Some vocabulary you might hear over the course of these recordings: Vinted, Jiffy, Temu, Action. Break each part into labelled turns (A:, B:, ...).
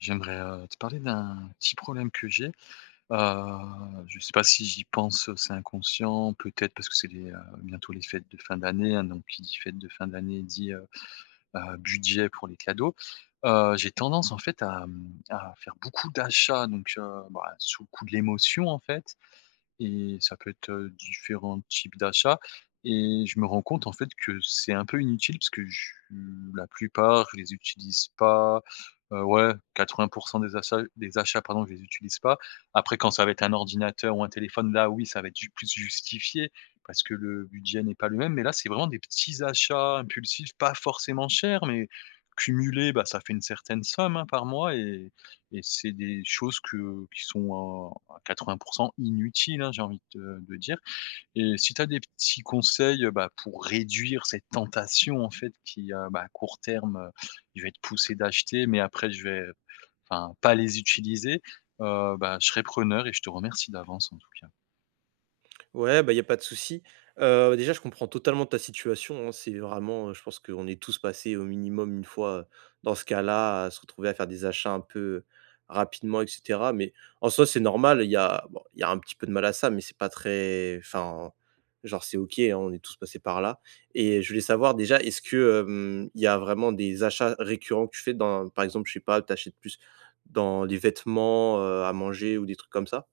A: J'aimerais, te parler d'un petit problème que j'ai. Je ne sais pas si j'y pense, c'est inconscient, peut-être parce que c'est les, bientôt les fêtes de fin d'année, hein, donc qui dit fêtes de fin d'année dit, budget pour les cadeaux. J'ai tendance en fait à faire beaucoup d'achats donc bah, sous le coup de l'émotion en fait et ça peut être, différents types d'achats et je me rends compte en fait que c'est un peu inutile parce que je la plupart, je les utilise pas. Ouais, 80 des achats pardon, je les utilise pas. Après quand ça va être un ordinateur ou un téléphone, là oui, ça va être ju plus justifié parce que le budget n'est pas le même. Mais là, c'est vraiment des petits achats impulsifs, pas forcément chers, mais cumulés, bah, ça fait une certaine somme, hein, par mois et c'est des choses que qui sont, 80 inutile, hein, j'ai envie de dire. Et si tu as des petits conseils, bah, pour réduire cette tentation, en fait, qui, bah, à court terme, je vais être poussé d'acheter, mais après je vais, enfin, pas les utiliser, bah, je serai preneur et je te remercie d'avance, en tout cas.
B: Ouais, bah, il y a pas de souci. Déjà, je comprends totalement ta situation, hein. C'est vraiment, je pense qu'on est tous passés au minimum une fois, dans ce cas-là, à se retrouver à faire des achats un peu rapidement et cetera. Mais en soi, c'est normal, il y a bon, il y a un petit peu de mal à ça, mais c'est pas très enfin, genre, c'est OK, hein, on est tous passés par là. Et je voulais savoir déjà, est-ce que, il y a vraiment des achats récurrents que tu fais dans par exemple, je sais pas, tu achètes plus dans les vêtements, à manger ou des trucs comme ça?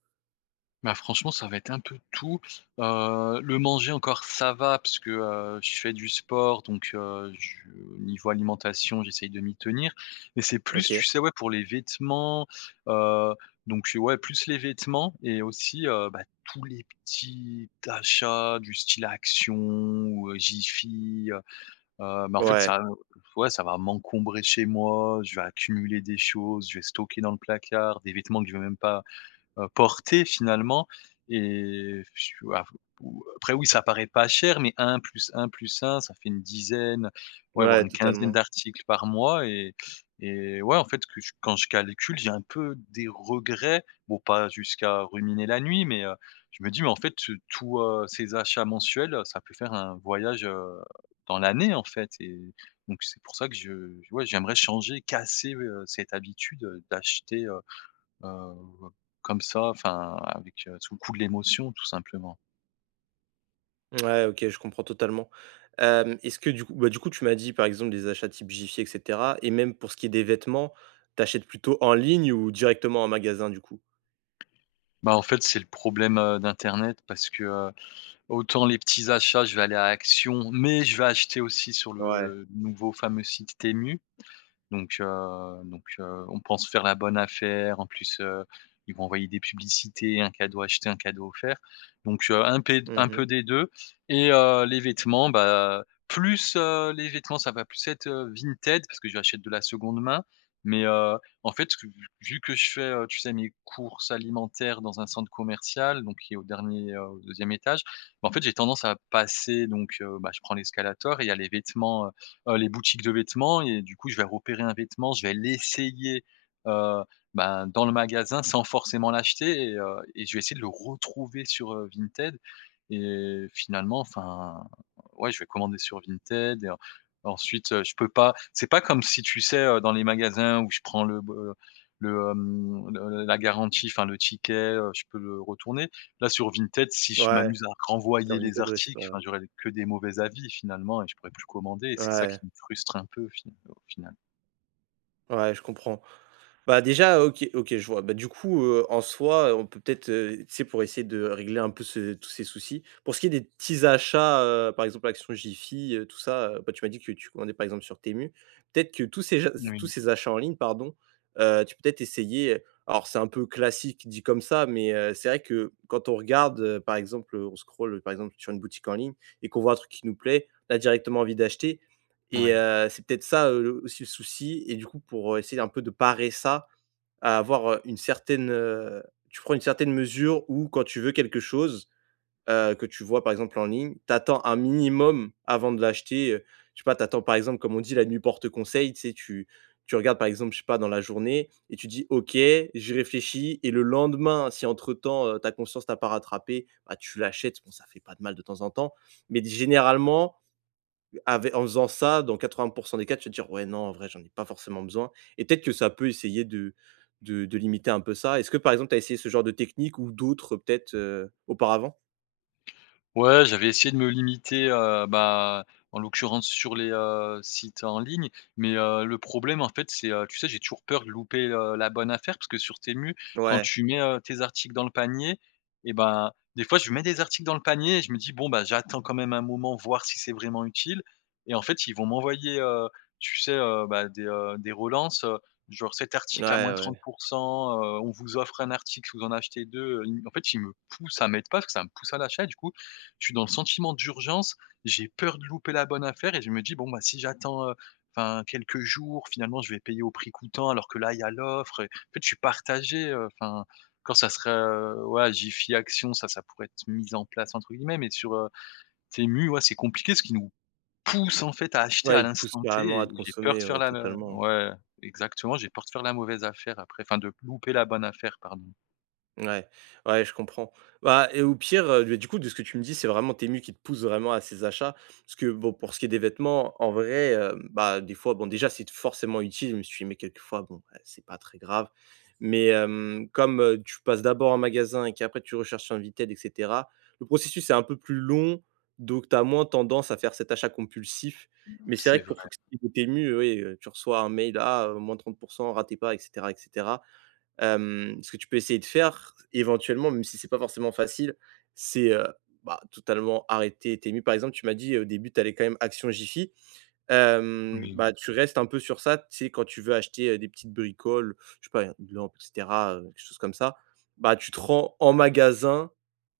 A: Bah, franchement, ça va être un peu tout. Le manger encore ça va parce que, je fais du sport donc je au niveau alimentation, j'essaye de m'y tenir. Mais c'est plus,
B: OK.
A: tu sais, ouais, pour les vêtements, heu, donc ouais, plus les vêtements et aussi, bah, tous les petits achats du style Action ou, Jiffy, bah, en fait,
B: Ouais,
A: ça ouais, ça va m'encombrer chez moi, je vais accumuler des choses, je vais stocker dans le placard, des vêtements que je vais même pas porter finalement et je waouh, ou après oui, ça paraît pas cher, mais un plus un plus un ça fait une dizaine, ouais, voire
B: ouais,
A: une quinzaine
B: totalement.
A: d'articles par mois et ouais, en fait, que je quand je calcule, j'ai un peu des regrets. Bon, pas jusqu'à ruminer la nuit, mais je me dis: «Mais en fait, tous, ces achats mensuels, ça peut faire un voyage, dans l'année, en fait» et donc c'est pour ça que je ouais, j'aimerais changer, casser, cette habitude, d'acheter, Heu, comme ça, enfin avec, sous le coup de l'émotion tout simplement.
B: Ouais, OK, je comprends totalement. Est-ce que du coup, tu m'as dit, par exemple, des achats type Jiffy et cetera et même pour ce qui est des vêtements, t'achètes plutôt en ligne ou directement en magasin, du coup?
A: Bah, en fait, c'est le problème, d'internet parce que, autant les petits achats, je vais aller à Action, mais je vais acheter aussi sur
B: Ouais.
A: le nouveau fameux site Temu. Donc heu donc on pense faire la bonne affaire. En plus, ils vont envoyer des publicités, un cadeau acheté, un cadeau offert. Donc un pé un
B: Mmh.
A: peu des 2. Et les vêtements, bah, plus, les vêtements, ça va plus être, Vinted parce que j'achète de la seconde main. Mais en fait, vu que je fais, tu sais, mes courses alimentaires dans un centre commercial, donc qui est au dernier, au deuxième étage, bah, en fait, j'ai tendance à passer donc bah, je prends l'escalator et il y a les vêtements, les boutiques de vêtements et du coup, je vais repérer un vêtement, je vais l'essayer, heu, ben, dans le magasin sans forcément l'acheter et je vais essayer de le retrouver sur, Vinted et finalement, enfin, ouais, je vais commander sur Vinted et en ensuite, je peux pas c'est pas comme si tu sais, dans les magasins où je prends le b le, hem, le la garantie, enfin le ticket, je peux le retourner. Là, sur Vinted, si je
B: Ouais,
A: m'amuse à
B: sur
A: renvoyer les
B: Vinted, ouais, c'est pas
A: articles, enfin, j'aurais que des mauvais avis finalement et je pourrais plus commander et c'est ça qui
B: ouais,
A: me frustre un peu au final.
B: ouais, je comprends. Bah, déjà, OK, OK, je vois. Bah, du coup, en soi, on peut-être, tu sais, pour essayer de régler un peu ce tous ces soucis, pour ce qui est des petits achats, par exemple, Action Jiffy, tout ça, bah, tu m'as dit que tu commandais, par exemple, sur Temu. Peut-être que tous ces ja tous
A: Oui,
B: ces achats en ligne, pardon, tu peux peut-être essayer, alors c'est un peu classique dit comme ça, mais c'est vrai que quand on regarde, par exemple, on scrolle, par exemple, sur une boutique en ligne et qu'on voit un truc qui nous plaît, on a directement envie d'acheter et
A: oui.
B: c'est peut-être ça, le souci et du coup, pour, essayer un peu de parer ça, à avoir une certaine, tu prends une certaine mesure où quand tu veux quelque chose, que tu vois par exemple en ligne, t'attends un minimum avant de l'acheter, je sais pas, t'attends par exemple comme on dit la nuit porte conseil, tu sais, tu regardes par exemple, je sais pas, dans la journée et tu dis: «OK, j'y réfléchis» et le lendemain, si entre temps, ta conscience t'a pas rattrapé, bah, tu l'achètes. Bon, ça fait pas de mal de temps en temps, mais généralement, Ave en faisant ça, dans 80 des cas, tu vas te dire: «Ouais, non, en vrai, j'en ai pas forcément besoin» et peut-être que ça peut essayer de limiter un peu ça. Est-ce que, par exemple, tu as essayé ce genre de technique ou d'autres peut-être, auparavant?
A: Ouais, j'avais essayé de me limiter, bah, en l'occurrence sur les, sites en ligne, mais, le problème en fait c'est, tu sais j'ai toujours peur de louper, la bonne affaire parce que sur Temu, quand
B: Ouais,
A: tu mets, tes articles dans le panier et ben, des fois je mets des articles dans le panier et je me dis: «Bon bah, j'attends quand même un moment voir si c'est vraiment utile» et en fait ils vont m'envoyer, tu sais, bah, des relances, genre: «Cet article à
B: ouais,
A: moins 30
B: ouais.
A: on vous offre un article si vous en achetez 2. Ils en fait ils me poussent, à mettre pas parce que ça me pousse à l'achat du coup, je suis dans le sentiment d'urgence, j'ai peur de louper la bonne affaire et je me dis: «Bon, bah, si j'attends, enfin, quelques jours, finalement, je vais payer au prix coûtant alors que là, il y a l'offre» et en fait, je suis partagé, enfin, quand ça serait, ouais, Jiffy Action, ça pourrait être «mis en place» entre guillemets, mais sur, Temu, ouais, c'est compliqué ce qui nous pousse en fait, à acheter
B: Ouais,
A: à
B: ils te poussent
A: l'instant T
B: carrément à
A: et
B: te
A: j'ai peur de
B: consommer,
A: faire
B: ouais,
A: la la
B: totalement.
A: ouais, exactement, j'ai peur de faire la mauvaise affaire après, enfin, de louper la bonne affaire, pardon.
B: Ouais, ouais, je comprends. Bah et au pire, du coup, de ce que tu me dis, c'est vraiment tes mue qui te poussent vraiment à ces achats. Parce que bon, pour ce qui est des vêtements, en vrai, bah, des fois, bon, déjà, c'est forcément utile. Je me suis dit: «Mais quelquefois, bon, bah, c'est pas très grave». Mais comme, tu passes d'abord un magasin et qu'après tu recherches sur Vinted et cetera, le processus est un peu plus long, donc tu as moins tendance à faire cet achat compulsif. Mais c'est vrai
A: C'est
B: que
A: vrai,
B: pour ce qui est de tes mue, oui, tu reçois un mail: «Ah, moins trente pour cent, ratez pas» et cetera et cetera. Ce que tu peux essayer de faire éventuellement, même si c'est pas forcément facile, c'est, bah, totalement arrêter tes nuits. Par exemple, tu m'as dit, au début, tu allais quand même Action Jiffy. Hem,
A: oui,
B: bah, tu restes un peu sur ça. Tu sais, quand tu veux acheter, des petites bricoles, je sais pas, une lampe et cetera, quelque chose comme ça, bah, tu te rends en magasin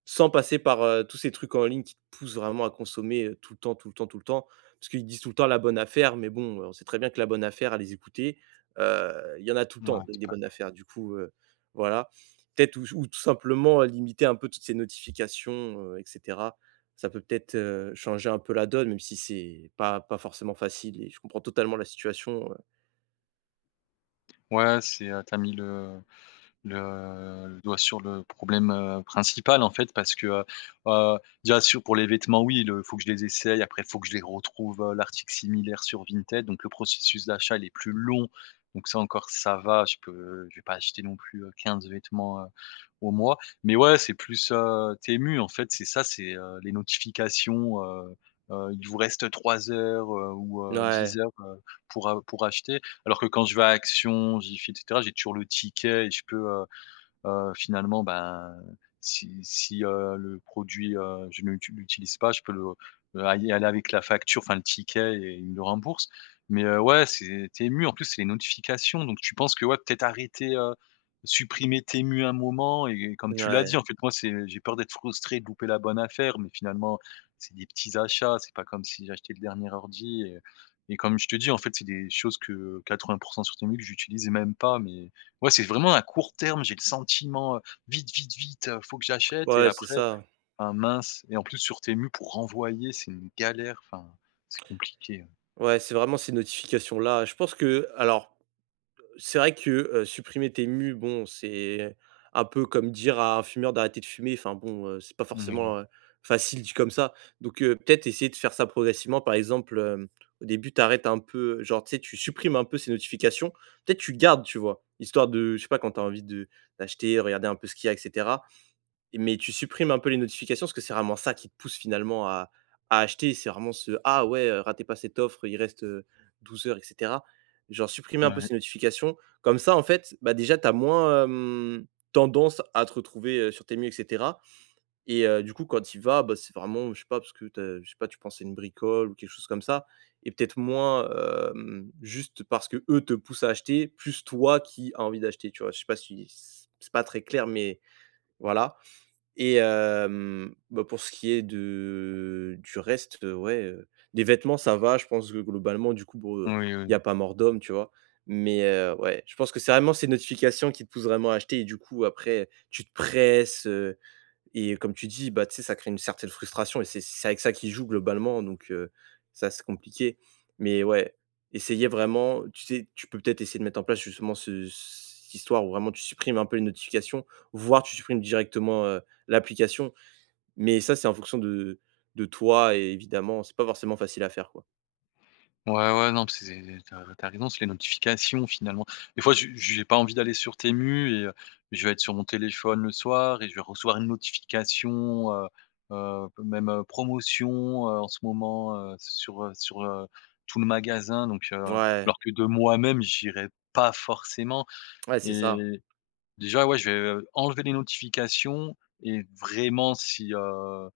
B: sans passer par, tous ces trucs en ligne qui te poussent vraiment à consommer, tout le temps, tout le temps, tout le temps. Parce qu'ils disent tout le temps la bonne affaire, mais bon, on sait très bien que la bonne affaire à les écouter, il y en a tout le temps
A: ouais,
B: des
A: c'est
B: des
A: pas
B: bonnes affaires. Du coup, voilà. Peut-être ou tout simplement, limiter un peu toutes ces notifications, et cetera. Ça peut-être, changer un peu la donne, même si c'est pas forcément facile et je comprends totalement la situation.
A: ouais, c'est, tu mis le doigt sur le problème, principal en fait parce que, heu, déjà sur pour les vêtements oui, il faut que je les essaye, après il faut que je les retrouve, l'article similaire sur Vinted, donc le processus d'achat il est plus long, donc ça encore ça va, je vais pas acheter non plus, 15 vêtements, au mois. Mais ouais, c'est plus, TMU en fait, c'est ça, c'est, les notifications, il vous reste 3 heures, ou 10
B: Ouais,
A: heures, pour acheter alors que quand je vais à Action, Jiffy et cetera, j'ai toujours le ticket et je peux, finalement, ben, si, le produit, je ne l'utilise pas, je peux aller avec la facture, enfin le ticket et il me le rembourse. Mais, ouais, c'est Temu, en plus, c'est les notifications, donc tu penses que ouais, peut-être arrêter, supprimer Temu un moment et comme tu l'as dit,
B: ouais,
A: en fait, moi, c'est j'ai peur d'être frustré, de louper la bonne affaire, mais finalement, c'est des petits achats, c'est pas comme si j'achetais le dernier ordi et comme je te dis, en fait, c'est des choses que 80 sur Temu que j'utilise même pas, mais Ouais, c'est vraiment à court terme, j'ai le sentiment, vite, vite, vite, faut que j'achète et
B: ouais, c'est
A: après,
B: ça.
A: ah mince et en plus sur Temu pour renvoyer, c'est une galère, enfin, c'est compliqué,
B: Ouais, c'est vraiment ces notifications-là. Je pense que alors c'est vrai que, supprimer tes mûs, bon, c'est un peu comme dire à un fumeur d'arrêter de fumer. Enfin bon, c'est pas
A: Oui,
B: forcément, facile dit comme ça. Donc, peut-être essayer de faire ça progressivement. Par exemple, au début, tu arrêtes un peu, genre, tu sais, tu supprimes un peu ces notifications. Peut-être tu gardes, tu vois? Histoire de je sais pas, quand tu as envie de d'acheter, regarder un peu ce qu'il y a et cetera. Mais tu supprimes un peu les notifications parce que c'est vraiment ça qui te pousse finalement à acheter. C'est vraiment ce: «Ah ouais, ratez pas cette offre, il reste, 12 heures» et cetera. Genre supprimer un peu
A: ouais,
B: ces notifications. Comme ça, en fait, bah, déjà tu as moins, tendance à te retrouver, sur tes murs et cetera et du coup, quand tu y vas, bah, c'est vraiment, je sais pas, parce que tu je sais pas, tu penses à une bricole ou quelque chose comme ça et peut-être moins, juste parce que eux te poussent à acheter, plus toi qui as envie d'acheter, tu vois? Je sais pas si c'est pas très clair, mais voilà. Et pour ce qui est de du reste, ouais, les vêtements, ça va, je pense que globalement, du coup, bon,
A: oui,
B: il y
A: oui.
B: a pas mort d'homme, tu vois? Mais ouais, je pense que c'est vraiment ces notifications qui te poussent vraiment à acheter et du coup, après, tu te presses, et comme tu dis, bah, tu sais, ça crée une certaine frustration et c'est avec ça qu'ils jouent globalement, donc ça, c'est compliqué. Mais ouais, essayer vraiment tu sais, tu peux peut-être essayer de mettre en place justement ce cette histoire où vraiment tu supprimes un peu les notifications, voire tu supprimes directement, l'application. Mais ça, c'est en fonction de toi et évidemment, c'est pas forcément facile à faire, quoi.
A: Ouais, ouais, non, puis c'est tu as raison, c'est les notifications finalement. Des fois, j'ai pas envie d'aller sur Temu et je vais être sur mon téléphone le soir et je vais recevoir une notification, même, promotion, en ce moment, sur, tout le magasin donc
B: Ouais,
A: alors que de moi-même, j'irais pas forcément
B: ouais, c'est ça.
A: et déjà, ouais, je vais, enlever les notifications et vraiment si, euh,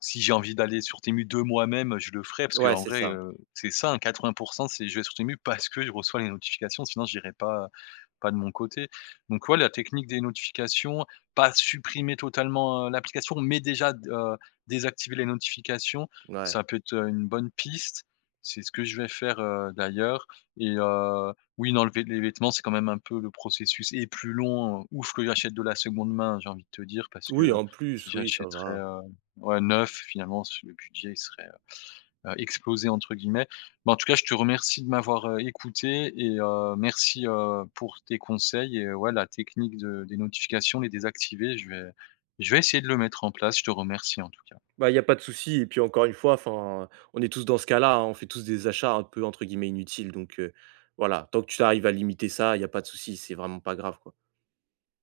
A: si j'ai envie d'aller sur Temu de moi-même, je le ferai parce
B: Ouais,
A: qu'en
B: c'est
A: vrai,
B: ça.
A: c'est ça, hein, 80 c'est je vais sur Temu parce que je reçois les notifications, sinon j'irai pas de mon côté. Donc ouais, la technique des notifications, pas supprimer totalement, l'application, mais déjà d désactiver les notifications,
B: Ouais.
A: ça peut être, une bonne piste. C'est ce que je vais faire, d'ailleurs et oui, d'enlever les vêtements, c'est quand même un peu le processus est plus long. Ouf que j'achète de la seconde main, j'ai envie de te dire, parce
B: Oui,
A: que
B: en
A: si
B: plus, oui, ça
A: j'achèterais,
B: va.
A: Ouais, 9 finalement s le budget il serait, «explosé» entre guillemets. Mais en tout cas, je te remercie de m'avoir, écouté et merci, pour tes conseils et ouais, la technique de des notifications, les désactiver, je vais essayer de le mettre en place. Je te remercie en tout cas.
B: Bah, il y a pas de souci et puis encore une fois, enfin, on est tous dans ce cas-là, hein, on fait tous des achats un peu entre guillemets «inutiles» donc voilà, tant que tu arrives à limiter ça, il y a pas de souci, c'est vraiment pas grave, quoi.